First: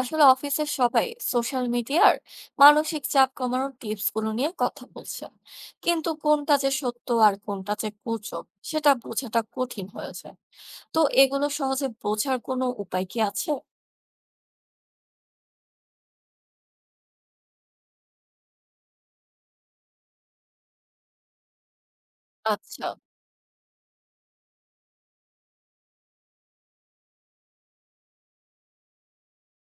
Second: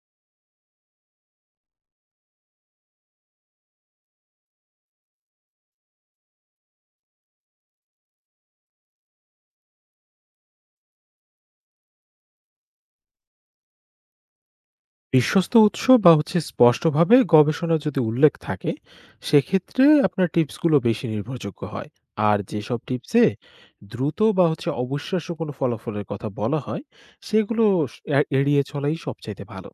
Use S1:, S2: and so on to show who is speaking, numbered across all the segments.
S1: আসলে অফিসের সবাই সোশ্যাল মিডিয়ার মানসিক চাপ কমানোর টিপস গুলো নিয়ে কথা বলছেন, কিন্তু কোনটা যে সত্য আর কোনটা যে গুজব সেটা বোঝাটা কঠিন হয়েছে। তো এগুলো সহজে বোঝার কোনো উপায় কি আছে?
S2: বিশ্বস্ত উৎস বা স্পষ্টভাবে গবেষণা যদি উল্লেখ থাকে, সেক্ষেত্রে আপনার টিপসগুলো বেশি নির্ভরযোগ্য হয়। আর যেসব
S1: আচ্ছা।
S2: টিপসে দ্রুত বা অবিশ্বাস্য কোনো ফলাফলের কথা বলা হয়, সেগুলো এড়িয়ে চলাই সবচাইতে ভালো।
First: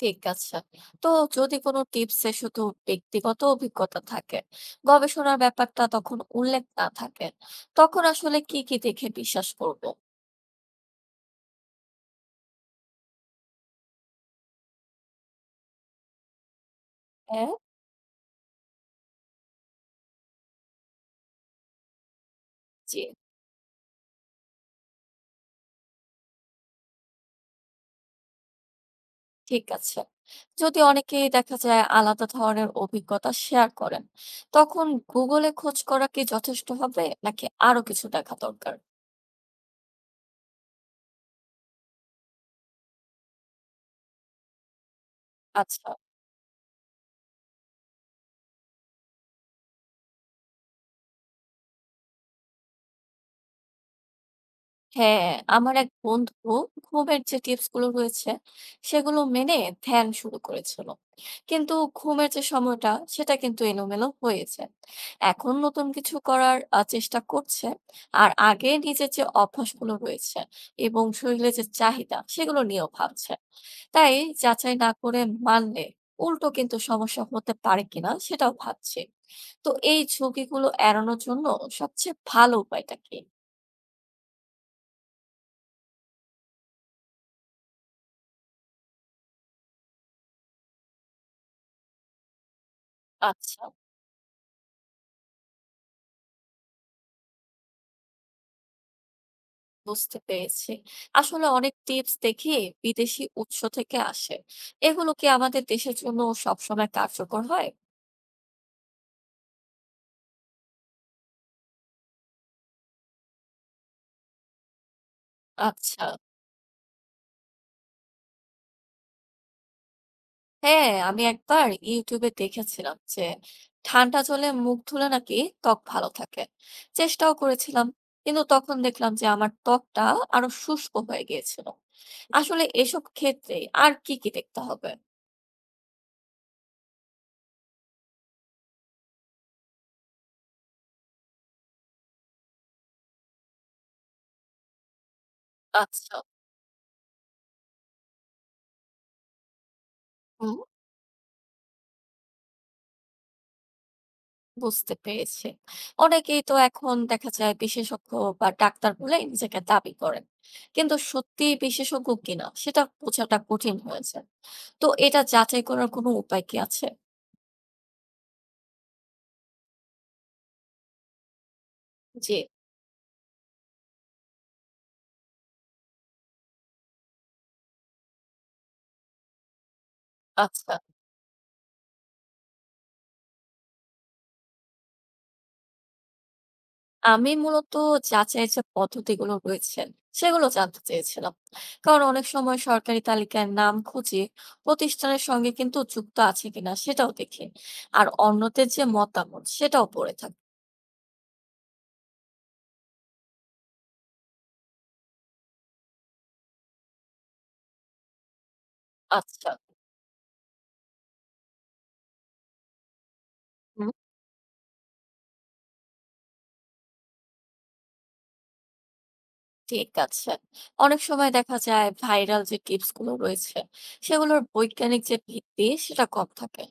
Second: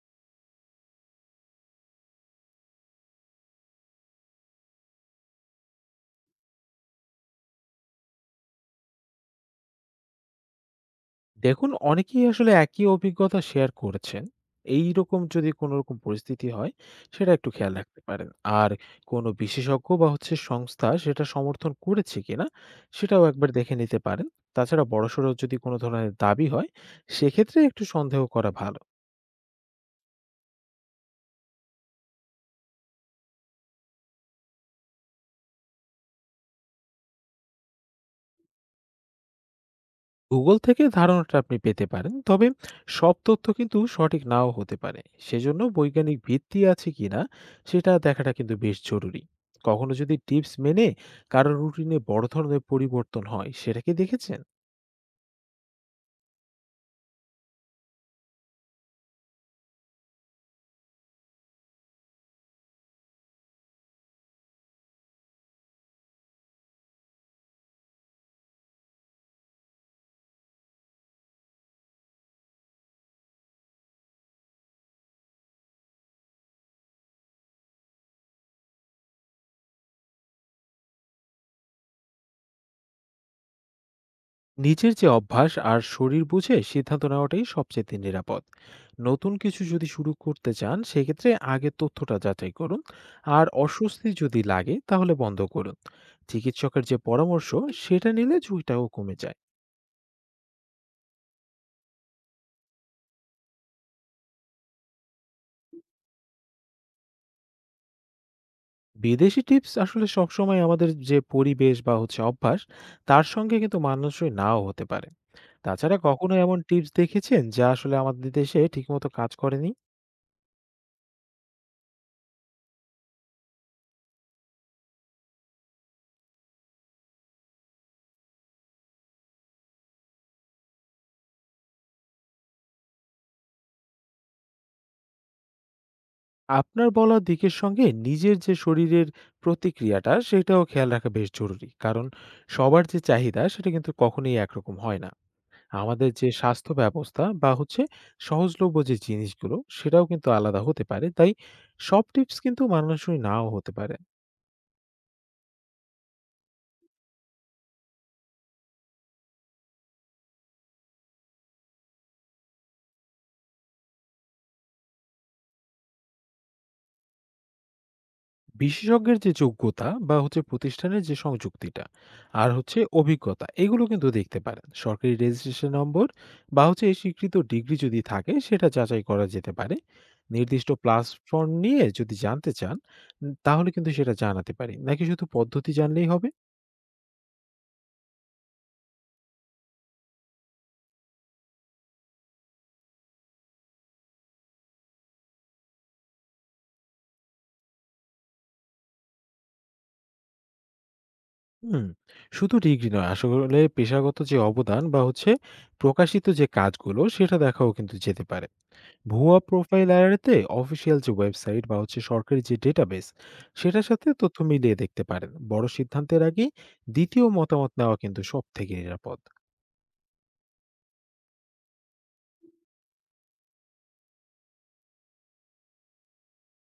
S1: ঠিক আছে। তো যদি কোনো টিপসে শুধু ব্যক্তিগত অভিজ্ঞতা থাকে, গবেষণার ব্যাপারটা তখন উল্লেখ না থাকে, তখন আসলে কি কি দেখে বিশ্বাস করব?
S2: দেখুন, অনেকেই আসলে একই অভিজ্ঞতা শেয়ার করেছেন। এইরকম যদি কোনো রকম পরিস্থিতি হয়, সেটা একটু
S1: হ্যাঁ।
S2: খেয়াল রাখতে পারেন। আর কোনো বিশেষজ্ঞ বা সংস্থা সেটা সমর্থন করেছে কিনা,
S1: জি।
S2: সেটাও একবার দেখে নিতে পারেন। তাছাড়া বড়সড় যদি কোনো ধরনের দাবি হয়, সেক্ষেত্রে একটু সন্দেহ করা ভালো।
S1: ঠিক আছে। যদি অনেকেই দেখা যায় আলাদা ধরনের অভিজ্ঞতা শেয়ার করেন, তখন গুগলে খোঁজ করা কি যথেষ্ট হবে নাকি আরো কিছু দেখা দরকার?
S2: Google থেকে ধারণাটা আপনি পেতে পারেন, তবে সব তথ্য কিন্তু সঠিক নাও হতে পারে। সেজন্য
S1: আচ্ছা।
S2: বৈজ্ঞানিক ভিত্তি আছে কিনা, সেটা দেখাটা কিন্তু বেশ জরুরি। কখনো যদি টিপস মেনে কারোর রুটিনে বড় ধরনের পরিবর্তন হয়, সেটা কি দেখেছেন?
S1: হ্যাঁ, আমার এক বন্ধু ঘুমের যে টিপস গুলো রয়েছে সেগুলো মেনে ধ্যান শুরু করেছিল। কিন্তু ঘুমের যে সময়টা সেটা কিন্তু এলোমেলো হয়েছে। এখন নতুন কিছু করার চেষ্টা করছে। আর আগে নিজের যে অভ্যাসগুলো রয়েছে এবং শরীরের যে চাহিদা সেগুলো নিয়েও ভাবছে। তাই যাচাই না করে মানলে উল্টো কিন্তু সমস্যা হতে পারে কিনা সেটাও ভাবছি। তো এই ঝুঁকিগুলো এড়ানোর জন্য সবচেয়ে ভালো উপায়টা কি?
S2: নিজের যে অভ্যাস আর শরীর বুঝে সিদ্ধান্ত নেওয়াটাই সবচেয়ে নিরাপদ। নতুন কিছু যদি শুরু করতে চান, সেক্ষেত্রে আগে তথ্যটা যাচাই করুন। আর
S1: আচ্ছা।
S2: অস্বস্তি যদি লাগে, তাহলে বন্ধ করুন। চিকিৎসকের যে পরামর্শ, সেটা নিলে ঝুঁকিটাও কমে যায়।
S1: বুঝতে পেরেছি। আসলে অনেক টিপস দেখি বিদেশি উৎস থেকে আসে, এগুলো কি আমাদের দেশের জন্য সবসময় কার্যকর হয়?
S2: বিদেশি টিপস আসলে সবসময় আমাদের যে পরিবেশ বা অভ্যাস, তার সঙ্গে কিন্তু মানানসই নাও হতে পারে। তাছাড়া
S1: আচ্ছা।
S2: কখনো এমন টিপস দেখেছেন যা আসলে আমাদের দেশে ঠিকমতো কাজ করেনি?
S1: হ্যাঁ, আমি একবার YouTube এ দেখেছিলাম যে ঠান্ডা জলে মুখ ধুলে নাকি ত্বক ভালো থাকে। চেষ্টাও করেছিলাম। কিন্তু তখন দেখলাম যে আমার ত্বকটা আরো শুষ্ক হয়ে গিয়েছিল। আসলে এসব ক্ষেত্রে আর কি, কি দেখতে হবে?
S2: আপনার বলা দিকের সঙ্গে নিজের যে শরীরের প্রতিক্রিয়াটা, সেটাও খেয়াল রাখা বেশ জরুরি, কারণ সবার যে চাহিদা সেটা কিন্তু কখনোই একরকম হয় না। আমাদের
S1: আচ্ছা,
S2: যে স্বাস্থ্য ব্যবস্থা বা সহজলভ্য যে জিনিসগুলো, সেটাও কিন্তু
S1: হুম,
S2: আলাদা হতে পারে। তাই সব টিপস কিন্তু মানানসই নাও হতে পারে।
S1: বুঝতে পেরেছি। অনেকেই তো এখন দেখা যায় বিশেষজ্ঞ বা ডাক্তার বলে নিজেকে দাবি করেন। কিন্তু সত্যিই বিশেষজ্ঞ কিনা সেটা বোঝাটা কঠিন হয়েছে। তো এটা যাচাই করার কোনো উপায় কি আছে?
S2: বিশেষজ্ঞের যে যোগ্যতা বা প্রতিষ্ঠানের যে সংযুক্তিটা,
S1: জি।
S2: আর অভিজ্ঞতা, এগুলো কিন্তু দেখতে পারেন। সরকারি রেজিস্ট্রেশন নম্বর বা এই স্বীকৃত ডিগ্রি যদি থাকে, সেটা যাচাই করা যেতে পারে। নির্দিষ্ট
S1: আচ্ছা।
S2: প্ল্যাটফর্ম নিয়ে যদি জানতে চান, তাহলে কিন্তু সেটা জানাতে পারি, নাকি শুধু পদ্ধতি জানলেই হবে?
S1: আমি মূলত যাচাই যে পদ্ধতিগুলো রয়েছে সেগুলো জানতে চেয়েছিলাম, কারণ অনেক সময় সরকারি তালিকায় নাম খুঁজে প্রতিষ্ঠানের সঙ্গে কিন্তু যুক্ত আছে কিনা সেটাও দেখি, আর অন্যদের যে মতামত সেটাও পড়ে থাকে।
S2: হুম। শুধু ডিগ্রি নয়, আসলে পেশাগত যে অবদান বা প্রকাশিত যে কাজগুলো, সেটা দেখাও কিন্তু যেতে পারে ভুয়া
S1: আচ্ছা।
S2: প্রোফাইল এড়াতে। অফিসিয়াল যে ওয়েবসাইট বা সরকারি যে ডেটাবেস, সেটার
S1: হুম,
S2: সাথে তথ্য মিলিয়ে দেখতে পারেন বড় সিদ্ধান্তের আগে। দ্বিতীয় মতামত নেওয়া কিন্তু সব থেকে নিরাপদ।
S1: ঠিক আছে। অনেক সময় দেখা যায় ভাইরাল যে টিপস গুলো রয়েছে সেগুলোর বৈজ্ঞানিক যে ভিত্তি সেটা কম থাকে।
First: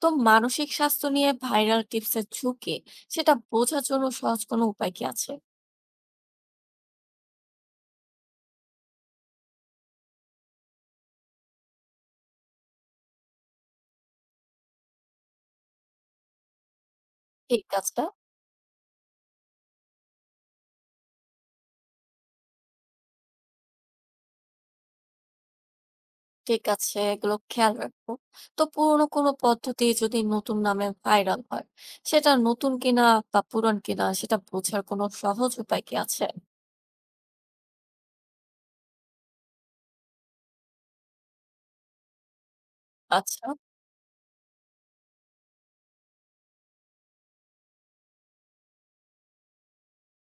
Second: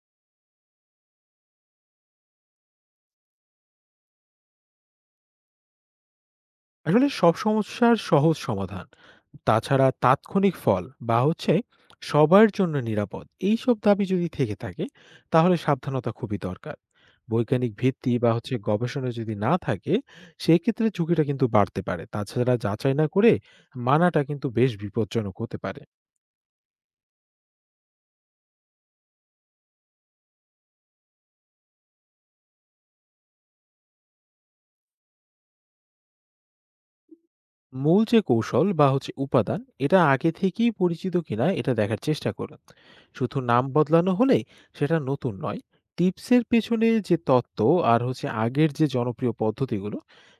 S1: তো মানসিক স্বাস্থ্য নিয়ে ভাইরাল টিপসের ঝুঁকি সেটা বোঝার জন্য সহজ কোনো উপায় কি আছে?
S2: আসলে সব সমস্যার সহজ সমাধান, তাছাড়া তাৎক্ষণিক ফল বা সবার জন্য নিরাপদ, এই সব দাবি যদি থেকে থাকে, তাহলে সাবধানতা খুবই দরকার।
S1: ঠিক
S2: বৈজ্ঞানিক
S1: আছে।
S2: ভিত্তি বা গবেষণা যদি না থাকে, সেই ক্ষেত্রে ঝুঁকিটা কিন্তু বাড়তে পারে। তাছাড়া যাচাই না করে মানাটা কিন্তু বেশ বিপজ্জনক হতে পারে।
S1: ঠিক আছে, এগুলো খেয়াল রাখবো। তো পুরোনো কোনো পদ্ধতি যদি নতুন নামে ভাইরাল হয়, সেটা নতুন কিনা বা পুরান কিনা সেটা বোঝার কোনো সহজ উপায় কি আছে?
S2: মূল যে কৌশল বা উপাদান, এটা আগে থেকেই পরিচিত কিনা, এটা দেখার চেষ্টা করুন। শুধু
S1: আচ্ছা,
S2: নাম বদলানো হলে সেটা নতুন নয়। টিপসের পেছনে যে তত্ত্ব, আর আগের যে জনপ্রিয় পদ্ধতিগুলো,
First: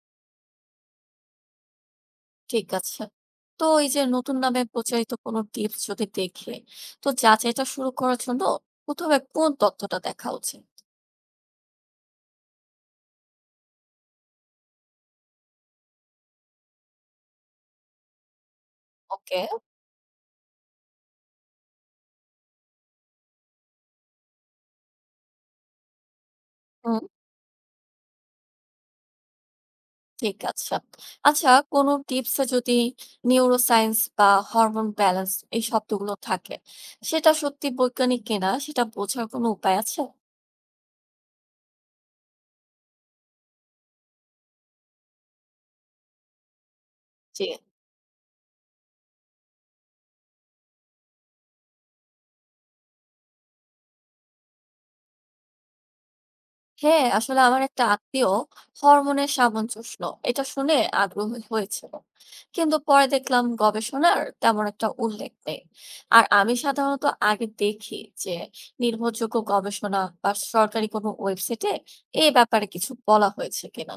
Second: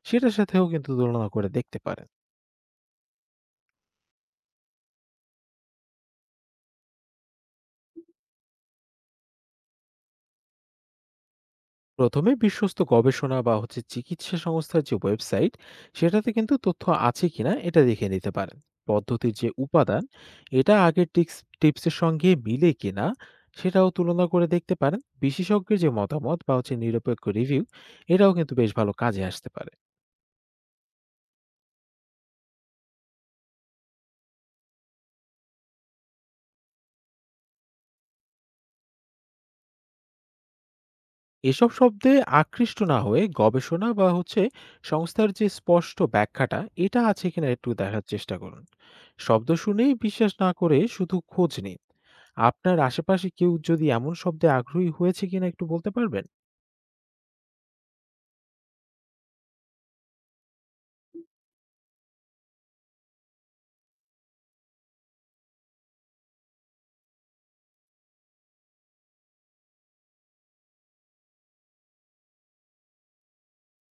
S2: সেটার সাথেও কিন্তু তুলনা করে দেখতে পারেন।
S1: ঠিক আছে। তো এই যে নতুন নামে প্রচারিত কোনো টিপস যদি দেখি, তো যাচাইটা শুরু করার জন্য ১ম এ কোন তথ্যটা দেখা উচিত?
S2: প্রথমে বিশ্বস্ত গবেষণা বা চিকিৎসা সংস্থার যে ওয়েবসাইট, সেটাতে কিন্তু তথ্য আছে কিনা, এটা দেখে নিতে পারেন। পদ্ধতির
S1: ওকে।
S2: যে উপাদান, এটা আগের টিপসের সঙ্গে মিলে কিনা, সেটাও তুলনা করে দেখতে পারেন। বিশেষজ্ঞের যে মতামত বা
S1: হুম।
S2: নিরপেক্ষ রিভিউ, এটাও কিন্তু বেশ ভালো কাজে আসতে পারে।
S1: ঠিক আছে। আচ্ছা, কোনো টিপসে যদি নিউরোসায়েন্স বা হরমোন ব্যালেন্স এই শব্দগুলো থাকে, সেটা সত্যি বৈজ্ঞানিক কিনা সেটা বোঝার কোনো উপায় আছে?
S2: এসব শব্দে আকৃষ্ট না হয়ে গবেষণা বা সংস্থার যে স্পষ্ট ব্যাখ্যাটা, এটা আছে
S1: জি।
S2: কিনা একটু দেখার চেষ্টা করুন। শব্দ শুনেই বিশ্বাস না করে শুধু খোঁজ নিন। আপনার আশেপাশে কেউ যদি এমন শব্দে আগ্রহী হয়েছে কিনা, একটু বলতে পারবেন?
S1: হ্যাঁ, আসলে আমার একটা আত্মীয় হরমোনের সামঞ্জস্য এটা শুনে আগ্রহী হয়েছিল। কিন্তু পরে দেখলাম গবেষণার তেমন একটা উল্লেখ নেই। আর আমি সাধারণত আগে দেখি যে নির্ভরযোগ্য গবেষণা বা সরকারি কোনো ওয়েবসাইটে এই ব্যাপারে কিছু বলা হয়েছে কিনা।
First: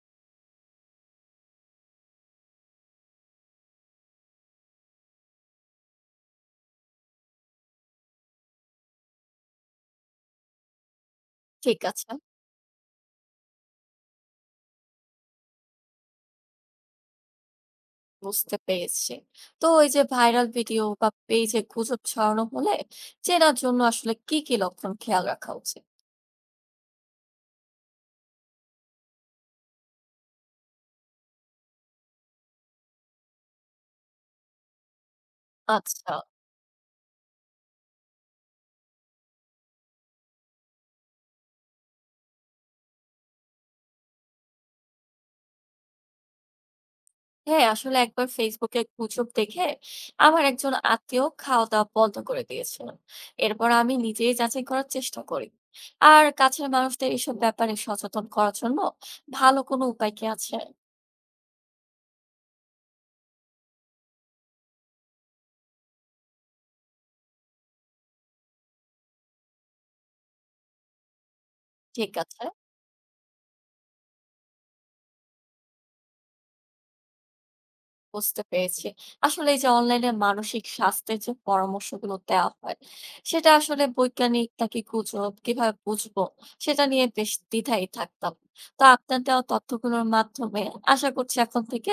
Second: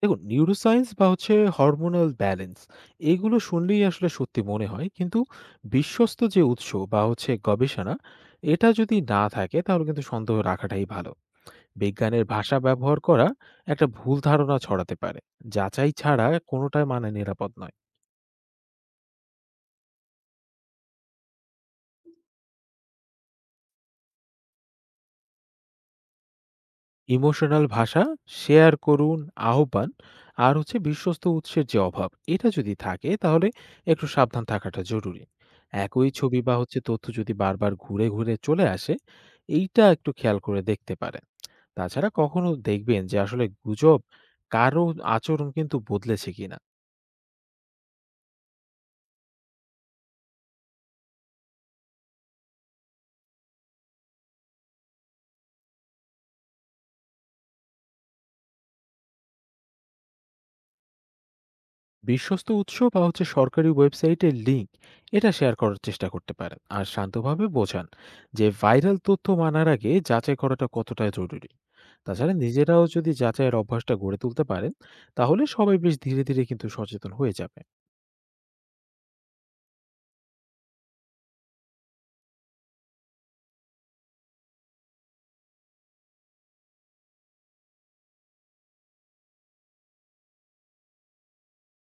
S2: দেখুন, নিউরোসায়েন্স বা হরমোনাল ব্যালেন্স, এগুলো শুনলেই আসলে সত্যি মনে হয়। কিন্তু বিশ্বস্ত যে উৎস বা গবেষণা, এটা যদি না থাকে, তাহলে কিন্তু সন্দেহ রাখাটাই ভালো।
S1: ঠিক আছে।
S2: বিজ্ঞানের ভাষা ব্যবহার করা একটা ভুল ধারণা ছড়াতে পারে। যাচাই ছাড়া কোনোটাই মানা নিরাপদ নয়।
S1: বুঝতে পেরেছি। তো এই যে ভাইরাল ভিডিও বা পেজে গুজব ছড়ানো হলে চেনার জন্য আসলে কি, কি লক্ষণ খেয়াল রাখা উচিত?
S2: ইমোশনাল ভাষা, শেয়ার করুন, আহ্বান, আর বিশ্বস্ত উৎসের যে অভাব, এটা যদি থাকে, তাহলে একটু সাবধান থাকাটা জরুরি। একই
S1: আচ্ছা।
S2: ছবি বা তথ্য যদি বারবার ঘুরে, ঘুরে চলে আসে, এইটা একটু খেয়াল করে দেখতে পারেন। তাছাড়া কখনো দেখবেন যে আসলে গুজব কারো আচরণ কিন্তু বদলেছে কিনা।
S1: হ্যাঁ, আসলে একবার ফেসবুকে গুজব দেখে আমার একজন আত্মীয় খাওয়া-দাওয়া বন্ধ করে দিয়েছিলেন। এরপর আমি নিজেই যাচাই করার চেষ্টা করি। আর কাছের মানুষদের এসব ব্যাপারে সচেতন করার জন্য ভালো কোনো উপায় কি আছে?
S2: বিশ্বস্ত উৎস বা সরকারি ওয়েবসাইটের লিঙ্ক, এটা শেয়ার করার চেষ্টা করতে পারেন। আর শান্তভাবে বোঝান যে ভাইরাল তথ্য মানার আগে যাচাই করাটা কতটা জরুরি।
S1: ঠিক
S2: তাছাড়া
S1: আছে।
S2: নিজেরাও যদি যাচাইয়ের অভ্যাসটা গড়ে তুলতে পারেন, তাহলে সবাই বেশ ধীরে ধীরে কিন্তু সচেতন হয়ে যাবে।
S1: বুঝতে পেরেছি। আসলে এই যে অনলাইনে মানসিক স্বাস্থ্যের যে পরামর্শগুলো দেওয়া হয়, সেটা আসলে বৈজ্ঞানিক নাকি গুজব কিভাবে বুঝবো সেটা নিয়ে বেশ দ্বিধায় থাকতাম। তো আপনার দেওয়া তথ্যগুলোর মাধ্যমে আশা করছি এখন থেকে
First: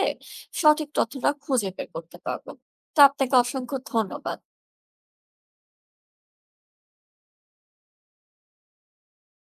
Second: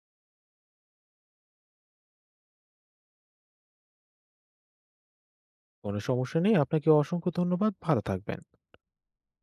S1: সঠিক তথ্যটা খুঁজে বের করতে পারবো। তো আপনাকে অসংখ্য ধন্যবাদ।
S2: কোনো সমস্যা নেই, আপনাকে অসংখ্য ধন্যবাদ, ভালো থাকবেন।